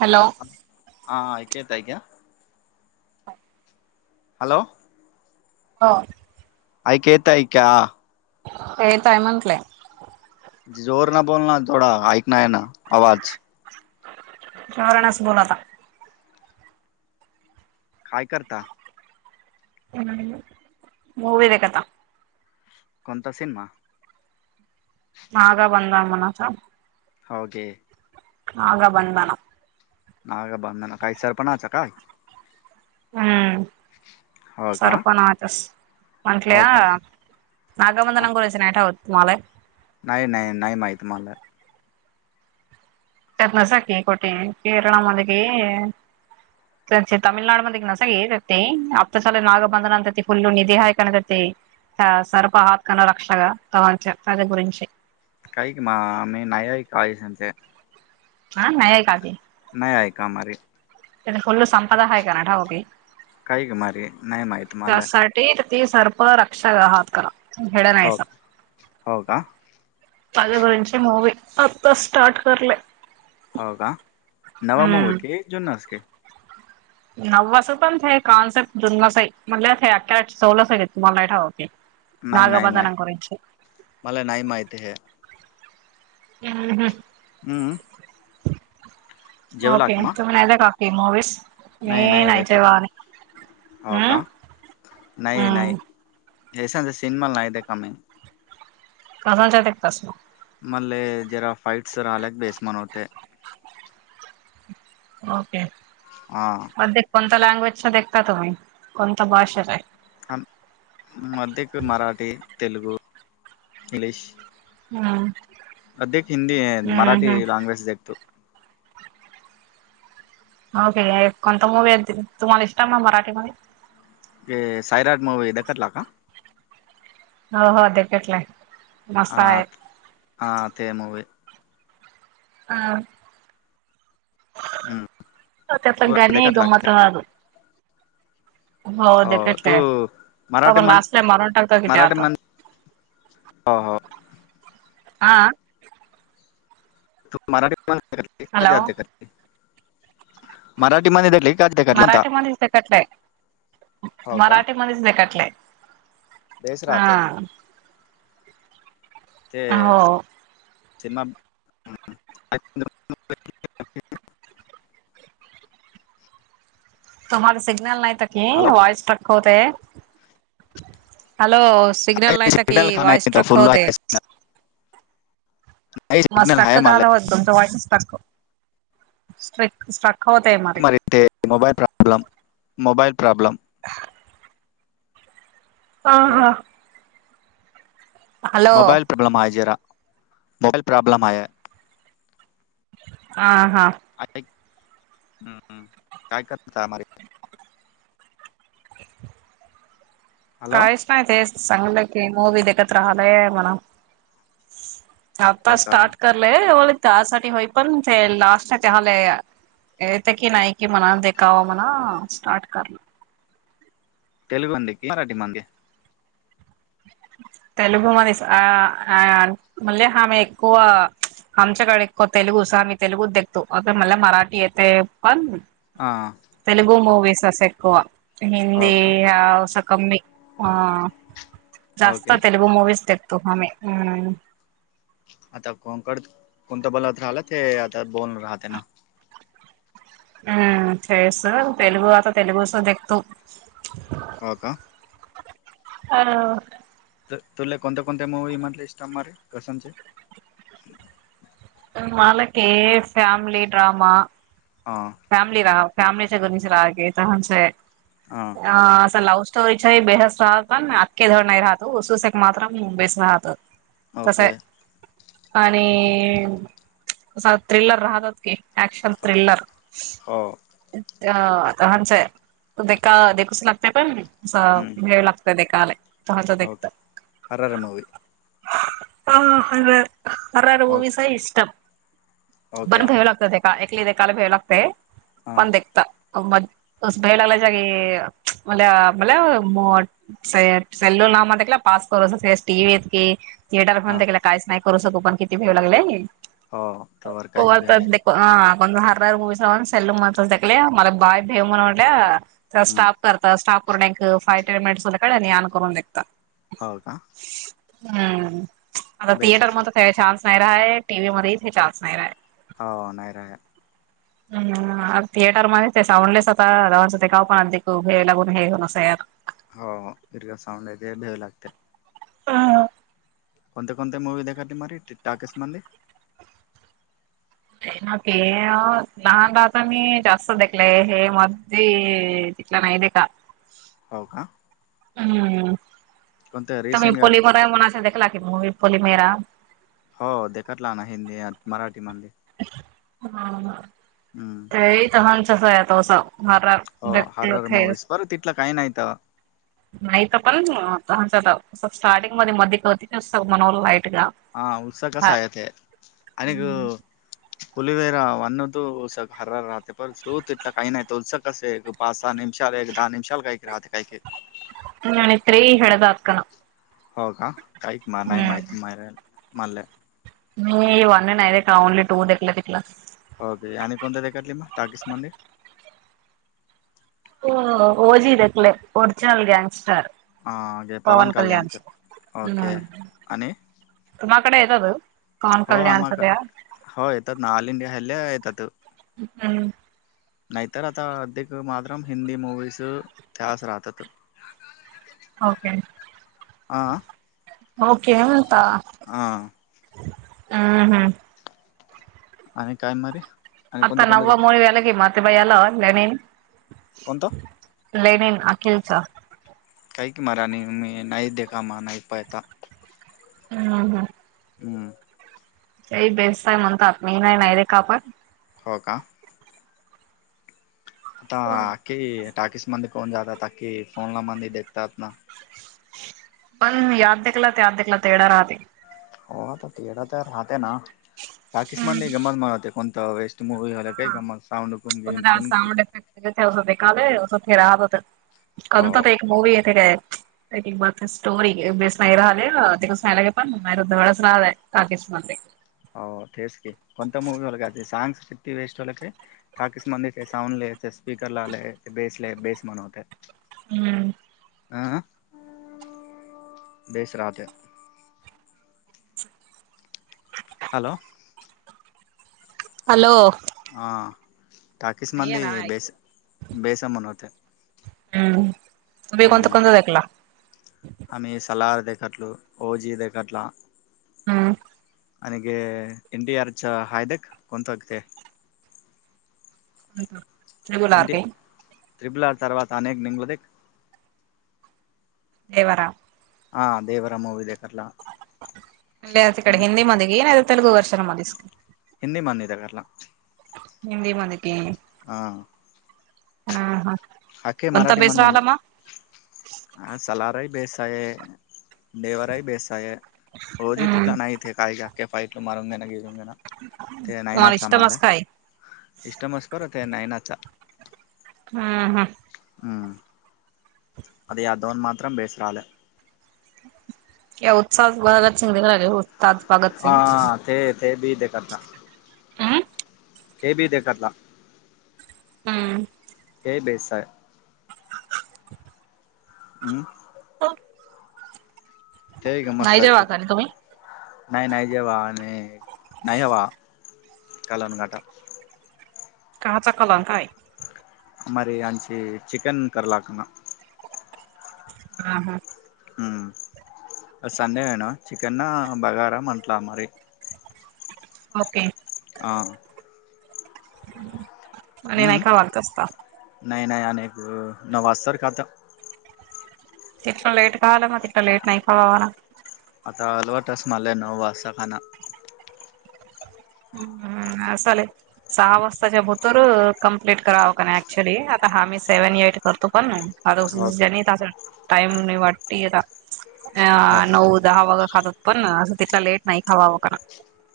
Hello! हा ऐकु येताय क्या? हॅलो! हो. ऐकू येताय क्या? येताय म्हटलयं. जोर ना बोल ना जथोडा हाऐक ना आहे ना आवाज शहारणास बलातता काय करता हम् मूवी बता कोणता सिमा माग बंद अ मनासा होे आग बंद मना ना का बांधना काही सरपणाचा काय हम्म हो का सर्पण वातस हो म्हंटलेया का नागामंना करायचं नाही ठावत तुम्हाला नाही नाही नाही माही त म्हाला तनसकी कोटी कीरणा मंद की तमळनाड म क नसग हपतशा नागबंधन अंत ते फुल्ल निधीहाय कनत ते सर्पा हातकान रक्षग तच तद गरीची काही क मा म नय काळीचच हा नाहीय कात नाही आहे आहे कामारे त्या फल्लो संपदा आहे काण ठाव की काही घ मारी नाहीय माय तु मला ते त सर्प रक्षक आहात करा हेड हो नाहीस हो का पाज वंची मूवी आता स्टार्ट करले हो का हम्म नवामवाक जुनसक नव्वास पण कॉन्सेप्ट जुन्स म्हट अख चवल तुम्हाला ठावते नाही नाही नाही नागबधनं कराच मला नाही माहिती हे हम्म हम् हम्म ओके जेवलात ना तुम काकी मूवीस नाही ये नाही रे नायच वाार हो हम् का हम्म येस सिमाल ना नाहीय काममी कसच्या ते प्रस मल जरा फईटस आलग बेस्मान होते ओके हा कोणत्या लँग्वेजचा देखता तुम्ही कोणता भाषेचा आ मध्यक मराठी तेलग इंग्लीश हम्म अधक हिंदी हम्म मराठी हम्म लाँग्वेज देख तू होके कोणता मूवी तुम्हाला इस् ना मराठी म सैराट मूवी द करला का हो हो ते पटलाय ह ह ते मूवी हह तेप हो गणे देखतला गमत का हा हो ते तू कटले मराठी आपण मान लास्टला मारून टाकतो कि ते मराठी आता मान ह ह हां त हॅलो मराठीते मराठीमध्येध्ये देले मराठीमध्येच कटलंय हो का मराठी मणसले काटले बेस हा राहते ते हो सिमा तुम्हाला सिग्नल नाहीत की व्हॉइस ट्रक होतय, हॅलो. काही सिग्नल नाहीत की का वाईस नाही ट्रक फुल होतय. आहे काही मा सिग्नल स्ट्रक आहे मला काल होत तुमच्या वाईस स्ट्रक, स्ट्र स्ट्रक होतय म. मारी ते मोबाईल प्रॉबलेम, मोबाईल प्रॉबलेम. हा हॅलो हा. मोबाईल प्रॉब्लेम आहे जरा, मोबाईल प्रॉब्लेम आहे. आ हा. [unintelligible] हम् हम, काय करएस अमरी हॅलो कायच नाही ते संगल की मूवी दिखत राहले म्हणा. हो आता का स्टार्ट करलंय [unintelligible] त्यासाठी होई पण ते लास्ट झाले. येत की नाही की मणा देखावा मणा स्टार्ट करलं. तेेलगु मध्ये की मराठी मध्येे. तेलगु मधेच आ मले आम एक्कवा. आमच्याकडे तेलुगूस आम्ही तेलुगूच देखतो आता मला मराठी येतय पण हा. तेलगू मूवीस अससं एक्वा, हो हिंदी का अस स कमी. हा, जास्त ओके तेलगु मवीस देखतो आम्ही हम्म. आता, [unintelligible] कोणत [unintelligible] ते आता बोलून राहते ना. हा [unintelligible] तेलुगू आता तेलुगूस देख तु. हा का. हाव. तुला कोनते कोणते मूवी म्हटले [unintelligible] मालक ये फॅमली ड्रमा. हां. फॅमिली राहा फॅमिली चे घणीसलागे [unintelligible] हा. अ असं लव्ह स्टोरीच्या बेहस राहत अखे धड नाही राहतो उसुसेक मात्र बेस राहतो. तस ओके हाय, आणि, संत्री ला राहत [unintelligible] ऍशन थ्रिलर. हो. अ हाचे, देका देखूच लागतेय पण हम्म, वेळ लागत ओके हरर मूवी [unintelligible] अर रूवीस ओके इष्टम, ओके बर भ्याव लागतं ते का एक देकाला भ्याव लागतय. हा पण देक्ता, म, [unintelligible] मला मला मो [unintelligible] थिएटर हा घेऊन त्याला काहीच नाही करू शकू पण किती भेऊ लागलय? हो तरवर काहीच भिऊ नाही. हा कोण हर्रार मूवीस लावा [unintelligible] भेमन वाटे, हम्म, स्टाप करता स्टॉप करून एक फाय टाईम [unintelligible] याण करून देखता. हो का. हम्म, आता बेस थियेटर असणार मध्य काय चान्स. नाही रा आहे टीव्ही मध्ये हे चान्स नाही आहे. हाव नाही राय. हम्म थिएटरमध्ये ते साउंडलेस होता [unintelligible] ते का पण अधिक हे लागून हे [unintelligible] हो, दर्घ साऊंड आहेेते भेव लागते. अ. कोणते कोणते मूवी देखा तुम्हारी टाकीइस मध्ये. [unintelligible] तिथला नाही देखा. हो का. हम्म कोणते तुमही रिसेंट गा पोललीमरा म्हना अस देखला की म पली मेरा हो देखत लह ना हिंदी मराठी मधली हा हम्म ते तर हंचस तो स हरटलेस लं काही नाहीता नाहीत पण स्टार्टिंग मध्ये मध्ये क होती मना लाईट ग हा उत्सा कसा आहे ते आणिक पुलवेैरा अन त स हरर राहते पर झो त इला काही नाहीयत उलस कसे पाच सहा निमला एक दहा निमाला गयक राहते कायक न इत्रे हडद आातकन हो का कायत म नाही माहिती म मले म वन नाही देला ओनली टू देखला तिकला होके आणि कोणत्या देखात लि म टाकीिस मंदिर ओजी देकले ओरिजनल ग्यांगस्टर पवन कल्याण ओके हम्म आणि तुम्हाकडे येतात कन हो कल्याण आम्हाक सध्या हो येतात ना ऑल इंडिया हल्ल्या येतात हम्म नाहीतर आता अधिक मात्रम हिंदी मूवीच त्याच राहतात के हा ओकेता हा हम् हम्म आणि काय मारी आता नव्वा मन व्याला की माते बाईला लणीन कोणतं लेनन अखिलच काही क मरा आणि मी नाहीै देे कामा नाहीपयता हम् हम हम ते बेस्तय म्हणतात म नाही नाही रे का आपण हो का आता अखखी टाकीस मंद कोण जातात अख्खी फोन ला मंद देखतात ना पण याद देखला याद देखला तेढ राहते हो आता तेढा तर राहत ना हम्म पाकिस्मान नाही गमत मनते कोणतं वेस्ट मूवी झाला काही हा का साऊंड को गे थे बखावेथे राहत हो कत एक मूवी येथे गय का एक बात स्टोरी बेस नाही राहिले तिकचयलाे पण मारुद्धेळच राहलाय काकीस म हो तेेस क कोण मूवीओ का सागस कती वेस्ट वालके ठाकीिस मंदचे साऊंडलेय स्पीकर ला आलेय बेसला बेस म्हनवत हम्म आ देस राात हॅलो हॅलो हां टाकीस नाहीये मंद ना ऐकू बेस बेसमन होते [unintelligible] हम्म त बी कोत कोत दाकला आमही सला [unintelligible] र दखरलं ओजी दखरला हम् ननग एन टडी आर च हयदॅक कोणंतकते [unintelligible] नाही एी ट्रिपल आर् तर्वाात अनेक निंगल दे [unintelligible] देवरा हा देवरा [unintelligible] [unintelligible] हिंदी [unintelligible] हिंदी मध्ये के हां. हा हा [unintelligible] आलमा [unintelligible] हो जी हम्म तिथला नाही [unintelligible] [unintelligible] [unintelligible] हू हं. हम्म [unintelligible] या उत्साहात [unintelligible] हा सिंग ते ते बी ते करता हं. ते बी [unintelligible] हम्म. हे बेसाय हम्. ते गम नाही साय जेवा खाली तुम्ही नाही नाही जेवा आणि नाही हवा कलम काटा काचा कंलक काय मरे आचे चिकन करालाखना [unintelligible] हम्म आज संडे हेना चिकना बगारा म्हंटला हमारे ओके. आ. आणि नाही काय [unintelligible] नाइ नाइ अनेक नवासरखात ति लेट आल म्हटलं लेट नाही कवाला आता अलवट अस मले नो वासाखना हम्म हं. ना साले सहा वाजताच्या भूतर कम्प्लीट करावं का नाही, ऍक्च्युली आता हा मी सेव्हन, एट करतो पण हो हो [unintelligible] दहा वागा खातात पण असं तिथला लेट नाही खावावं का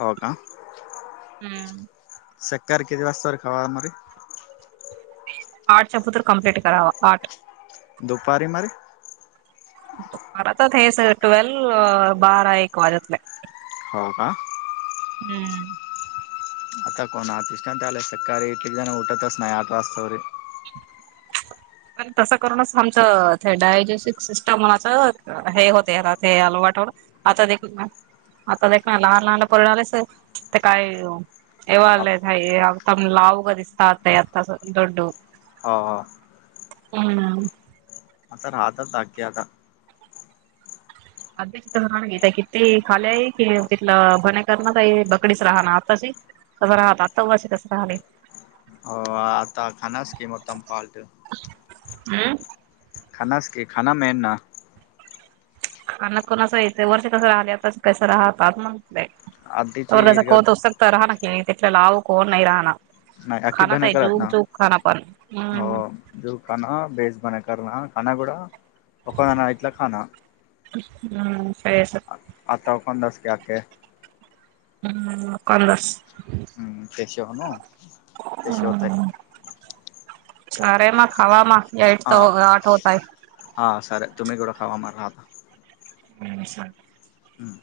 हो का? हम्म. संकार किती वाजतावर खावा [unintelligible] आठच्या पुत्र कम्प्लीट करावा आठ दुपारी मारी परातात हेसर टेवल बारा एक वाजत नाइ. हो का? हम्म. आता कोण असिस्टंट आल तर सकाळी कीती जण उठतच नाही आठ वास्तावरे पण तसं करूनच आमचं ते डायजेस्टिव सिस्टम म्हणाच हे होतय ते आलो वाटोवर आता देखील म आता ते कानावर लहान पोर आलसे तिथं काय? हो [unintelligible] ह ह. हम्. आता राहतातकी्या आता. अधचथ राहण घता किती खाली आहे की तिथलं भन करण का बकडीच राह ना आताची. कसं राहत आतास कसं राहलय. हो आता खानास किंमतम फाल्ट. हम्. खान खाना म ना. अ्ना कोणा असं येतं वर्ष कसं राहिले आता कसं राहत म्हणलंय. तर कस कोत उसकत राहा ना क ते लावू कोण नाही राहना. खाना आहे झूक झूक खाण पण हम्. जु काना बेस बना करना खना कड द ना इटला खाना. हम्म सर सर. आता कोण दस क आे. हम्म कंदस. फश न तेशथक. सरेमा खामा याठ हा स आठवताय. हा सर तुम्ही गोड खावा म राहता. हम् सर. हम्म.